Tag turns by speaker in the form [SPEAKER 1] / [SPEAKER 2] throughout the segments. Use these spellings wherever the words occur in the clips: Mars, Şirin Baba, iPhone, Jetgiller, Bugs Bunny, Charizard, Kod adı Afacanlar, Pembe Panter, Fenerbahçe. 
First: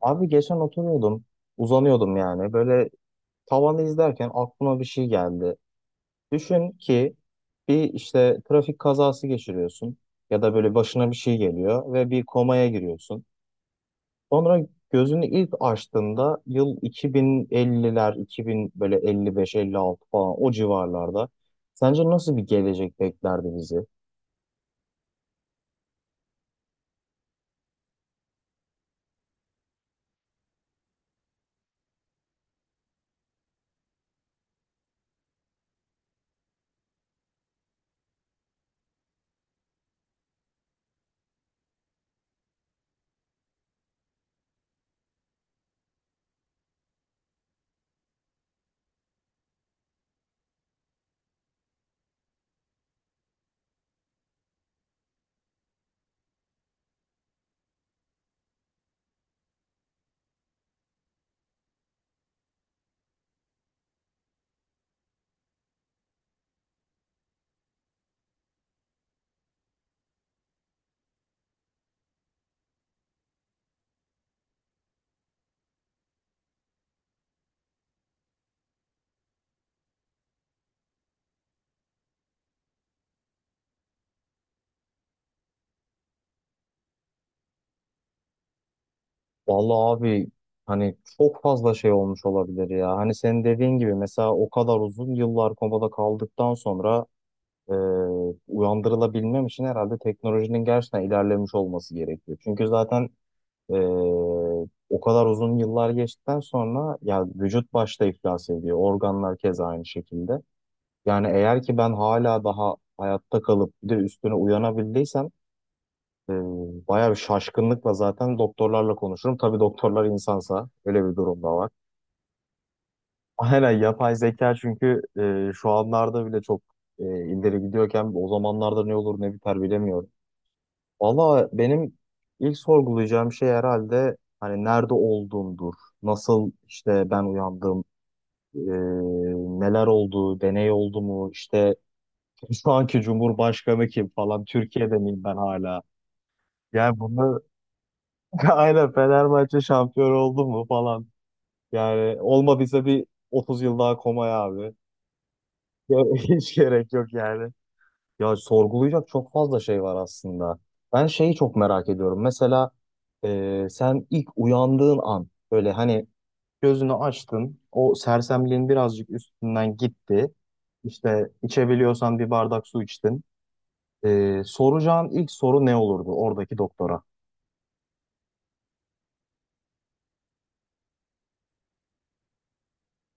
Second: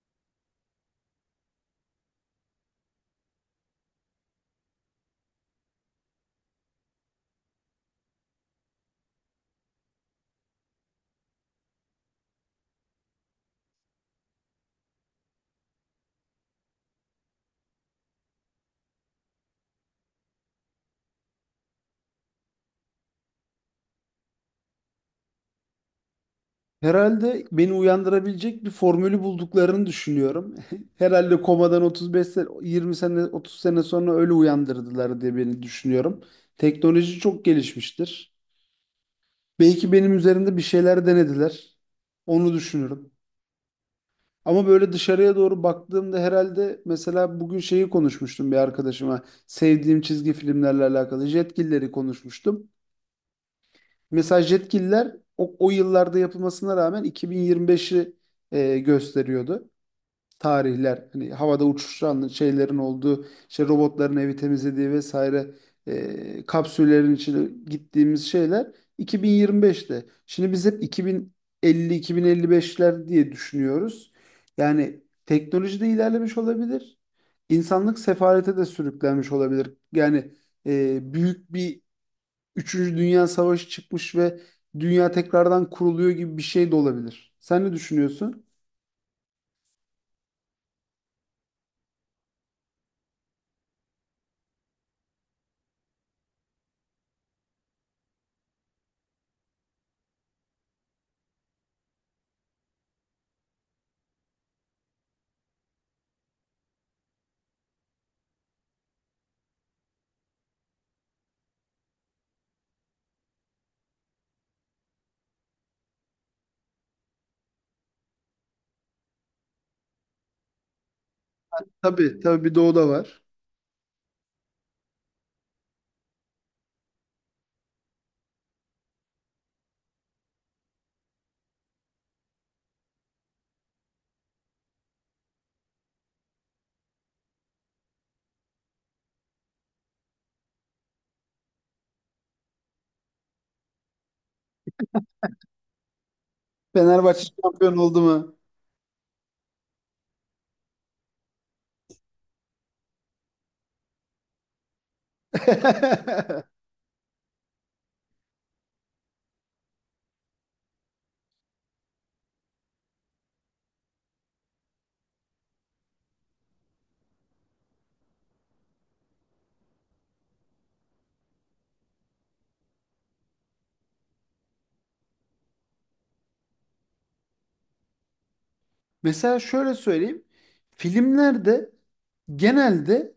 [SPEAKER 1] Abi geçen oturuyordum, uzanıyordum yani. Böyle tavanı izlerken aklıma bir şey geldi. Düşün ki bir işte trafik kazası geçiriyorsun ya da böyle başına bir şey geliyor ve bir komaya giriyorsun. Sonra gözünü ilk açtığında yıl 2050'ler, 2000 böyle 55, 56 falan o civarlarda. Sence nasıl bir gelecek beklerdi bizi?
[SPEAKER 2] Herhalde beni uyandırabilecek bir formülü bulduklarını düşünüyorum. Herhalde komadan 35 sene, 20 sene, 30 sene sonra öyle uyandırdılar diye beni düşünüyorum. Teknoloji çok gelişmiştir. Belki benim üzerinde bir şeyler denediler. Onu düşünüyorum. Ama böyle dışarıya doğru baktığımda herhalde mesela bugün şeyi konuşmuştum bir arkadaşıma. Sevdiğim çizgi filmlerle alakalı Jetgiller'i konuşmuştum. Mesela Jetgiller o yıllarda yapılmasına rağmen 2025'i gösteriyordu. Tarihler hani havada uçuşan şeylerin olduğu işte robotların evi temizlediği vesaire, kapsüllerin içine gittiğimiz şeyler 2025'te. Şimdi biz hep 2050-2055'ler diye düşünüyoruz. Yani teknoloji de ilerlemiş olabilir. İnsanlık sefalete de sürüklenmiş olabilir. Yani büyük bir Üçüncü Dünya Savaşı çıkmış ve dünya tekrardan kuruluyor gibi bir şey de olabilir. Sen ne düşünüyorsun?
[SPEAKER 1] Vallahi abi, hani çok fazla şey olmuş olabilir ya. Hani senin dediğin gibi mesela o kadar uzun yıllar komada kaldıktan sonra e, uyandırılabilmem için herhalde teknolojinin gerçekten ilerlemiş olması gerekiyor. Çünkü zaten e, o kadar uzun yıllar geçtikten sonra ya vücut başta iflas ediyor. Organlar keza aynı şekilde. Yani eğer ki ben hala daha hayatta kalıp bir de üstüne uyanabildiysem ee, bayağı bir şaşkınlıkla zaten doktorlarla konuşurum. Tabii doktorlar insansa öyle bir durum da var.
[SPEAKER 2] Tabii, tabii, bir doğu da var.
[SPEAKER 1] Aynen, yapay zeka çünkü şu anlarda bile çok ileri gidiyorken o zamanlarda ne olur ne biter bilemiyorum. Valla benim ilk sorgulayacağım şey herhalde hani nerede olduğumdur. Nasıl işte ben uyandım, e, neler oldu, deney oldu mu, işte şu anki Cumhurbaşkanı kim falan, Türkiye'de miyim ben hala? Yani
[SPEAKER 2] Fenerbahçe
[SPEAKER 1] bunu
[SPEAKER 2] şampiyon oldu mu?
[SPEAKER 1] aynen, Fenerbahçe şampiyon oldu mu falan. Yani olmadıysa bir 30 yıl daha komaya abi. Ya, hiç gerek yok yani. Ya sorgulayacak çok fazla şey var aslında. Ben şeyi çok merak ediyorum. Mesela sen ilk uyandığın an böyle hani gözünü açtın. O sersemliğin birazcık üstünden gitti. İşte içebiliyorsan bir bardak su içtin. E, soracağın ilk soru ne olurdu oradaki doktora?
[SPEAKER 2] Mesela şöyle söyleyeyim. Filmlerde genelde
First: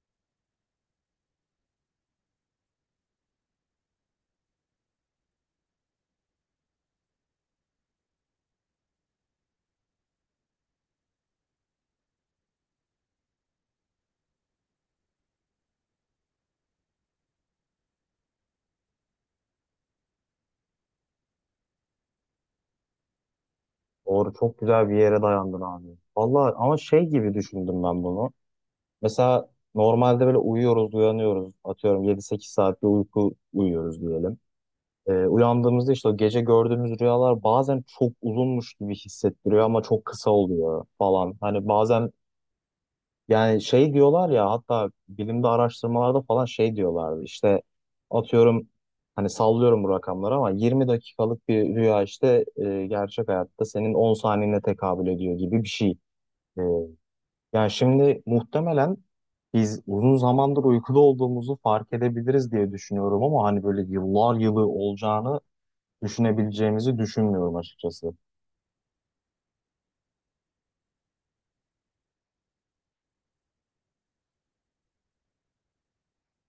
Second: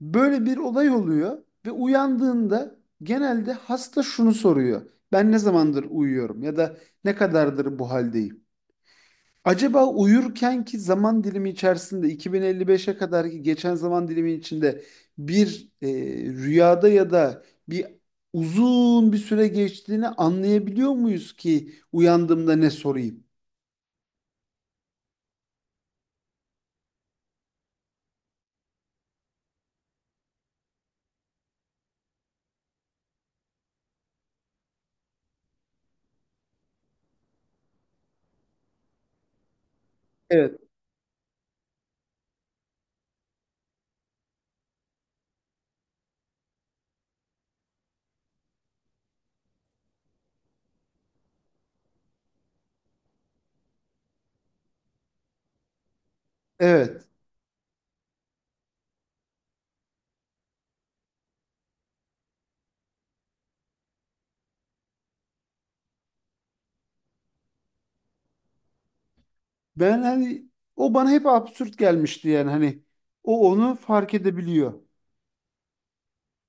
[SPEAKER 2] böyle bir olay oluyor ve uyandığında genelde hasta şunu soruyor. Ben ne zamandır uyuyorum ya da ne kadardır bu haldeyim? Acaba uyurkenki zaman dilimi içerisinde 2055'e kadarki geçen zaman dilimi içinde bir rüyada ya da bir uzun bir süre geçtiğini anlayabiliyor muyuz ki uyandığımda ne sorayım?
[SPEAKER 1] Doğru, çok güzel bir yere dayandın abi. Vallahi ama şey gibi düşündüm ben bunu. Mesela normalde böyle uyuyoruz, uyanıyoruz. Atıyorum yedi sekiz saat bir uyku uyuyoruz diyelim. Uyandığımızda işte o gece gördüğümüz rüyalar bazen çok uzunmuş gibi hissettiriyor ama çok kısa
[SPEAKER 2] Evet,
[SPEAKER 1] oluyor falan. Hani bazen yani şey diyorlar ya, hatta bilimde araştırmalarda falan şey diyorlardı, işte atıyorum, hani sallıyorum bu rakamları ama 20 dakikalık bir rüya işte gerçek hayatta senin 10 saniyene tekabül ediyor gibi bir şey. E,
[SPEAKER 2] evet.
[SPEAKER 1] Yani şimdi muhtemelen biz uzun zamandır uykuda olduğumuzu fark edebiliriz diye düşünüyorum ama hani böyle yıllar yılı olacağını düşünebileceğimizi düşünmüyorum açıkçası.
[SPEAKER 2] Ben hani o bana hep absürt gelmişti, yani hani o onu fark edebiliyor.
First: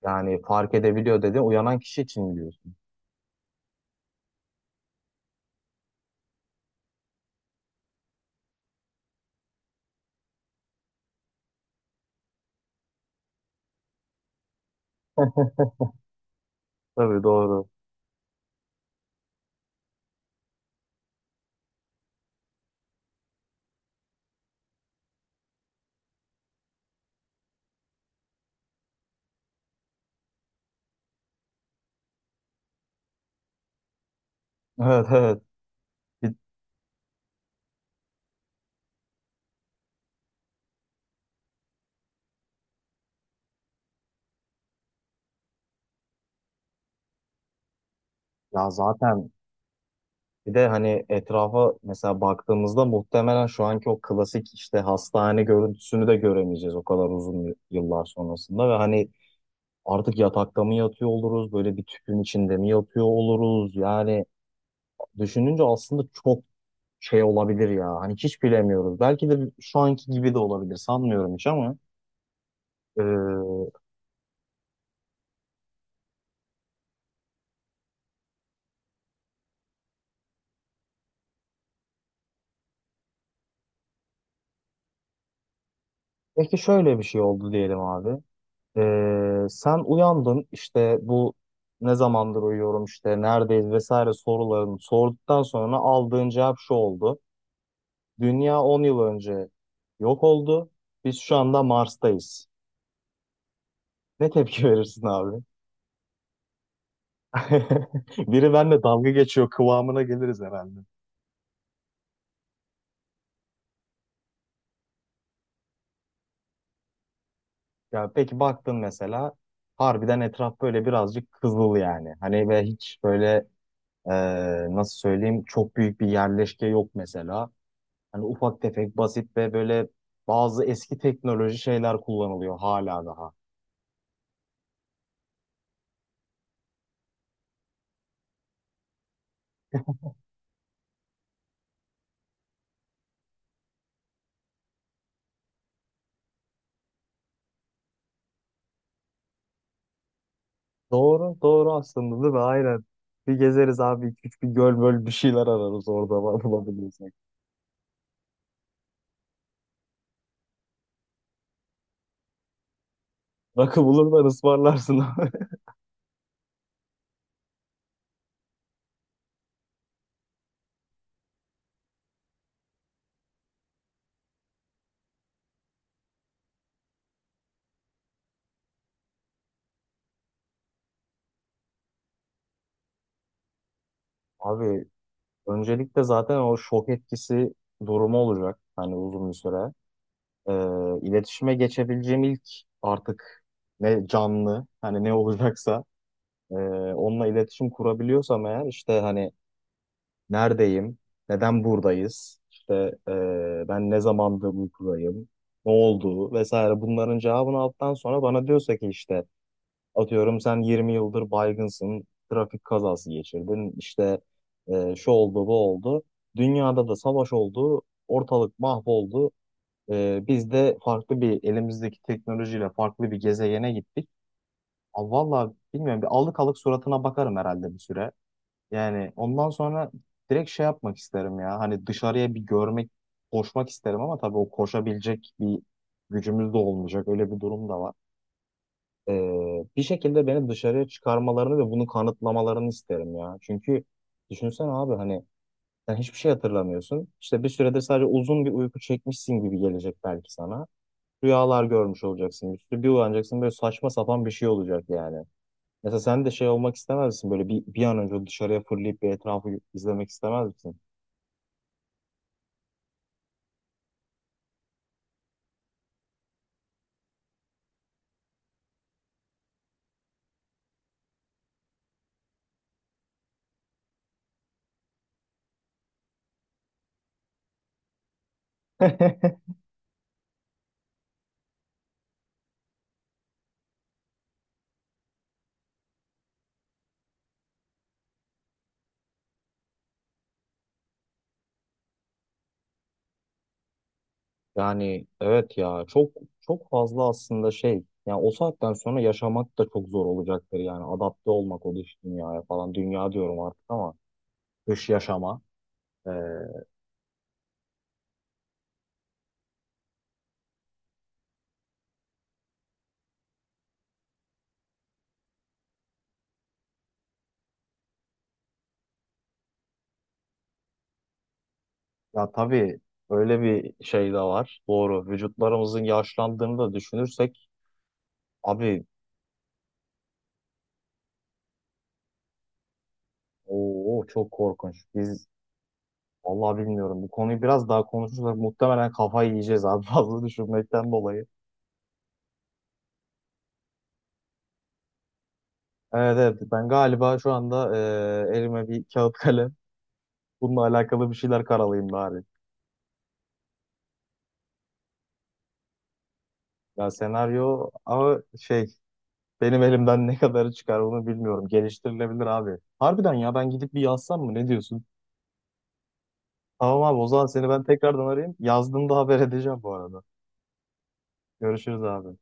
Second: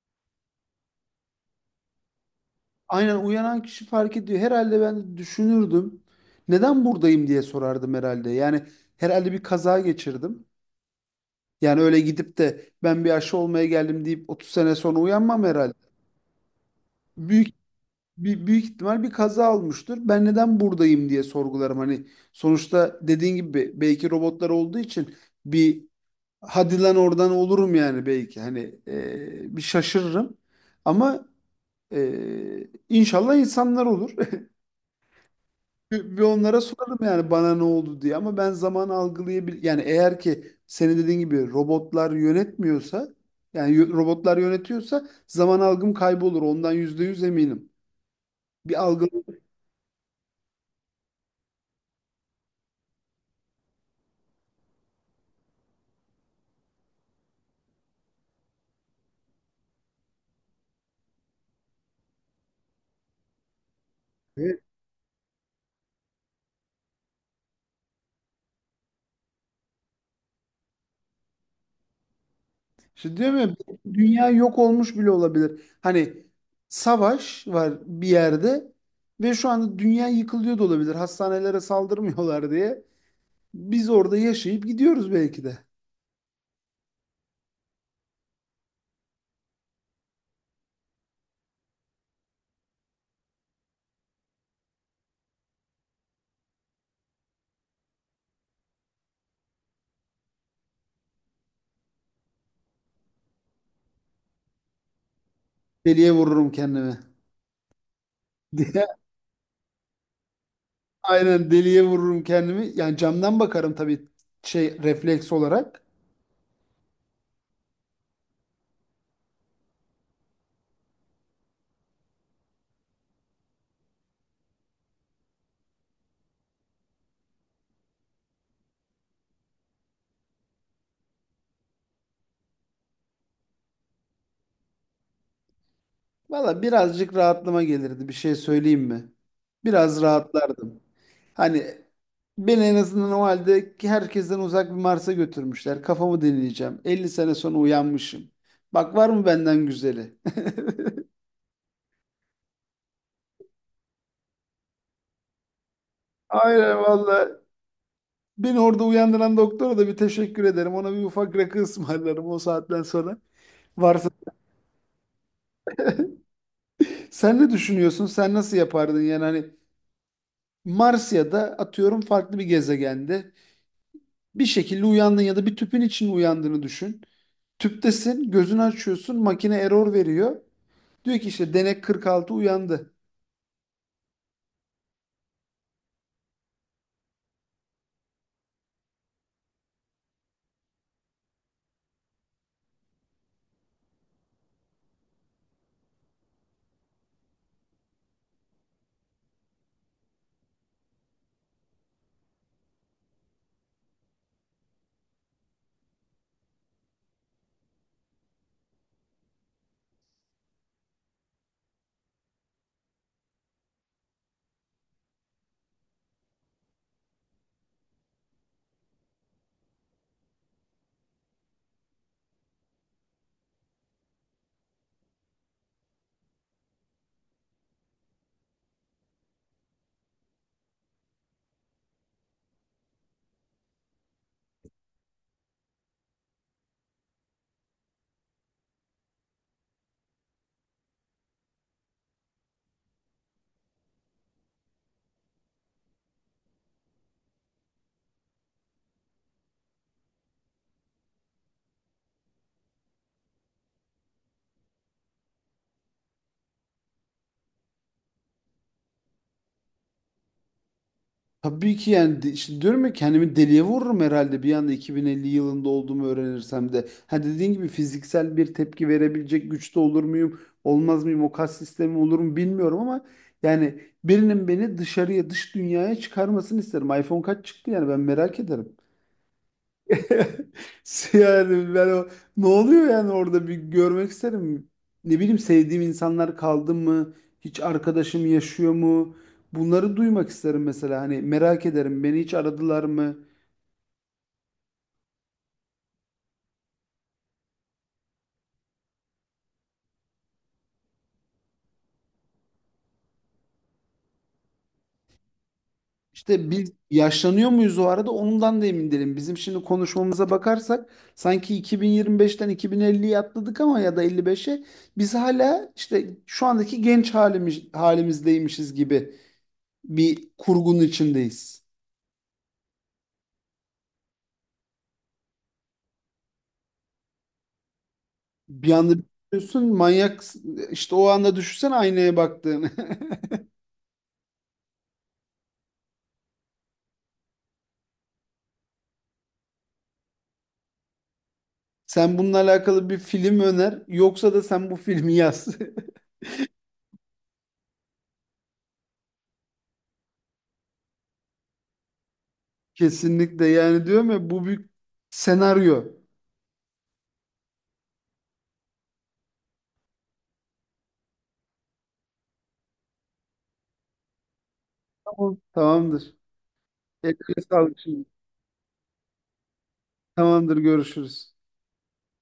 [SPEAKER 1] Yani fark edebiliyor, dedi uyanan kişi için diyorsun.
[SPEAKER 2] Aynen, uyanan kişi fark ediyor. Herhalde ben düşünürdüm. Neden buradayım diye sorardım herhalde. Yani herhalde bir kaza geçirdim. Yani öyle gidip de ben bir aşı olmaya geldim deyip 30 sene sonra uyanmam herhalde.
[SPEAKER 1] Tabii,
[SPEAKER 2] Büyük
[SPEAKER 1] doğru.
[SPEAKER 2] büyük ihtimal bir kaza olmuştur. Ben neden buradayım diye sorgularım. Hani sonuçta dediğin gibi belki robotlar olduğu için bir hadi lan oradan olurum yani belki hani bir şaşırırım ama inşallah insanlar olur.
[SPEAKER 1] Evet, evet.
[SPEAKER 2] Bir onlara sorarım yani bana ne oldu diye, ama ben zaman algılayabil yani eğer ki senin dediğin gibi robotlar yönetmiyorsa, yani robotlar yönetiyorsa zaman algım kaybolur, ondan %100 eminim.
[SPEAKER 1] Ya
[SPEAKER 2] Bir algı.
[SPEAKER 1] zaten bir de hani etrafa mesela baktığımızda muhtemelen şu anki o klasik işte hastane görüntüsünü de göremeyeceğiz o kadar uzun yıllar sonrasında ve hani artık yatakta mı yatıyor oluruz, böyle bir tüpün içinde mi yatıyor oluruz, yani düşününce aslında çok şey olabilir ya, hani hiç bilemiyoruz, belki de şu anki gibi de olabilir, sanmıyorum hiç ama
[SPEAKER 2] İşte değil mi?
[SPEAKER 1] e,
[SPEAKER 2] Dünya yok olmuş bile olabilir. Hani savaş var bir yerde ve şu anda dünya yıkılıyor da olabilir. Hastanelere saldırmıyorlar diye. Biz orada yaşayıp gidiyoruz belki de.
[SPEAKER 1] peki şöyle bir şey oldu diyelim abi. Sen uyandın, işte bu ne zamandır uyuyorum, işte neredeyiz vesaire sorularını sorduktan sonra aldığın cevap şu oldu. Dünya 10 yıl önce yok oldu. Biz şu anda Mars'tayız. Ne tepki verirsin abi?
[SPEAKER 2] Deliye vururum kendimi.
[SPEAKER 1] Biri benimle
[SPEAKER 2] Diye.
[SPEAKER 1] dalga geçiyor kıvamına geliriz herhalde.
[SPEAKER 2] Aynen, deliye vururum kendimi. Yani camdan bakarım tabii, şey, refleks olarak.
[SPEAKER 1] Ya peki baktın mesela, harbiden etraf böyle birazcık kızıl yani. Hani ve hiç böyle e, nasıl söyleyeyim, çok büyük bir yerleşke yok mesela. Hani ufak tefek, basit ve böyle bazı eski teknoloji şeyler kullanılıyor hala daha.
[SPEAKER 2] Valla birazcık rahatlama gelirdi, bir şey söyleyeyim mi? Biraz rahatlardım. Hani beni en azından o halde ki herkesten uzak bir Mars'a götürmüşler. Kafamı dinleyeceğim. 50 sene sonra uyanmışım. Bak, var mı benden güzeli?
[SPEAKER 1] Doğru, doğru aslında, değil mi? Aynen. Bir gezeriz abi. İki üç bir göl böl bir şeyler ararız orada, var-
[SPEAKER 2] Aynen
[SPEAKER 1] bulabilirsek.
[SPEAKER 2] valla. Beni orada uyandıran doktora da bir teşekkür ederim. Ona bir ufak rakı ısmarlarım o saatten sonra.
[SPEAKER 1] Rakı
[SPEAKER 2] Varsa.
[SPEAKER 1] bulurlar, ısmarlarsın abi.
[SPEAKER 2] Sen ne düşünüyorsun? Sen nasıl yapardın? Yani hani Mars ya da atıyorum farklı bir gezegende bir şekilde uyandın ya da bir tüpün içinde uyandığını düşün. Tüptesin, gözünü açıyorsun, makine error veriyor. Diyor ki işte denek 46 uyandı.
[SPEAKER 1] Abi öncelikle zaten o şok etkisi durumu olacak. Hani uzun bir süre. Ee, iletişime geçebileceğim ilk, artık ne canlı hani ne olacaksa, e, onunla iletişim kurabiliyorsam eğer, işte hani neredeyim? Neden buradayız? İşte ben ne zamandır uykudayım? Ne oldu? Vesaire, bunların cevabını aldıktan sonra bana diyorsa ki işte atıyorum sen 20 yıldır baygınsın, trafik kazası geçirdin, işte şu oldu bu oldu. Dünyada da savaş oldu, ortalık mahvoldu. Biz de farklı bir, elimizdeki teknolojiyle farklı bir gezegene gittik. Aa, vallahi bilmiyorum, bir alık alık suratına bakarım herhalde bir süre. Yani ondan sonra direkt şey yapmak isterim ya. Hani dışarıya bir görmek, koşmak isterim ama tabii o koşabilecek bir gücümüz de olmayacak. Öyle bir durum da var. Bir şekilde beni dışarıya çıkarmalarını ve bunu kanıtlamalarını isterim ya. Çünkü düşünsene abi, hani sen hiçbir şey hatırlamıyorsun. İşte bir süredir sadece uzun bir uyku çekmişsin gibi gelecek belki sana. Rüyalar görmüş olacaksın. Üstü bir uyanacaksın, böyle saçma sapan bir şey olacak yani. Mesela sen de şey olmak istemez misin? Böyle bir an önce dışarıya fırlayıp bir etrafı izlemek istemez misin?
[SPEAKER 2] Tabii ki yani işte diyorum ya, kendimi deliye vururum herhalde bir anda 2050 yılında olduğumu öğrenirsem de. Ha, dediğin gibi fiziksel bir tepki verebilecek güçte olur muyum, olmaz mıyım, o kas sistemi olur mu bilmiyorum ama yani birinin beni dışarıya, dış dünyaya çıkarmasını isterim. iPhone kaç çıktı yani, ben merak ederim. Yani ben o ne oluyor yani, orada bir görmek isterim. Ne bileyim, sevdiğim insanlar kaldı mı? Hiç arkadaşım yaşıyor mu? Bunları duymak isterim mesela. Hani merak ederim. Beni hiç aradılar mı?
[SPEAKER 1] Yani evet ya, çok çok fazla aslında şey. Yani o saatten sonra yaşamak da çok zor olacaktır yani. Adapte olmak o dış dünyaya falan. Dünya diyorum artık ama dış yaşama. Ee,
[SPEAKER 2] İşte biz yaşlanıyor muyuz o arada? Ondan da emin değilim. Bizim şimdi konuşmamıza bakarsak sanki 2025'ten 2050'ye atladık, ama ya da 55'e, biz hala işte şu andaki genç halimizdeymişiz gibi bir kurgunun içindeyiz.
[SPEAKER 1] Ya tabii öyle bir şey de var. Doğru. Vücutlarımızın yaşlandığını da düşünürsek
[SPEAKER 2] Bir
[SPEAKER 1] abi,
[SPEAKER 2] anda düşünüyorsun manyak, işte o anda düşünsen aynaya baktığını.
[SPEAKER 1] o çok korkunç. Biz, vallahi bilmiyorum. Bu konuyu biraz daha konuşursak muhtemelen kafayı yiyeceğiz abi, fazla düşünmekten dolayı.
[SPEAKER 2] Sen bununla alakalı bir film öner, yoksa da sen bu filmi yaz.
[SPEAKER 1] Evet, evet, ben galiba şu anda elime bir kağıt kalem. Bununla alakalı bir şeyler karalayayım bari.
[SPEAKER 2] Kesinlikle, yani diyorum ya bu bir senaryo.
[SPEAKER 1] Ya senaryo ama şey, benim elimden ne kadarı çıkar onu bilmiyorum. Geliştirilebilir abi. Harbiden ya, ben gidip bir yazsam mı, ne diyorsun?
[SPEAKER 2] Tamam. Tamamdır.
[SPEAKER 1] Tamam abi, o
[SPEAKER 2] Eline
[SPEAKER 1] zaman seni ben
[SPEAKER 2] sağlık şimdi.
[SPEAKER 1] tekrardan arayayım. Yazdığımda haber edeceğim bu arada.
[SPEAKER 2] Tamamdır, görüşürüz.
[SPEAKER 1] Görüşürüz abi.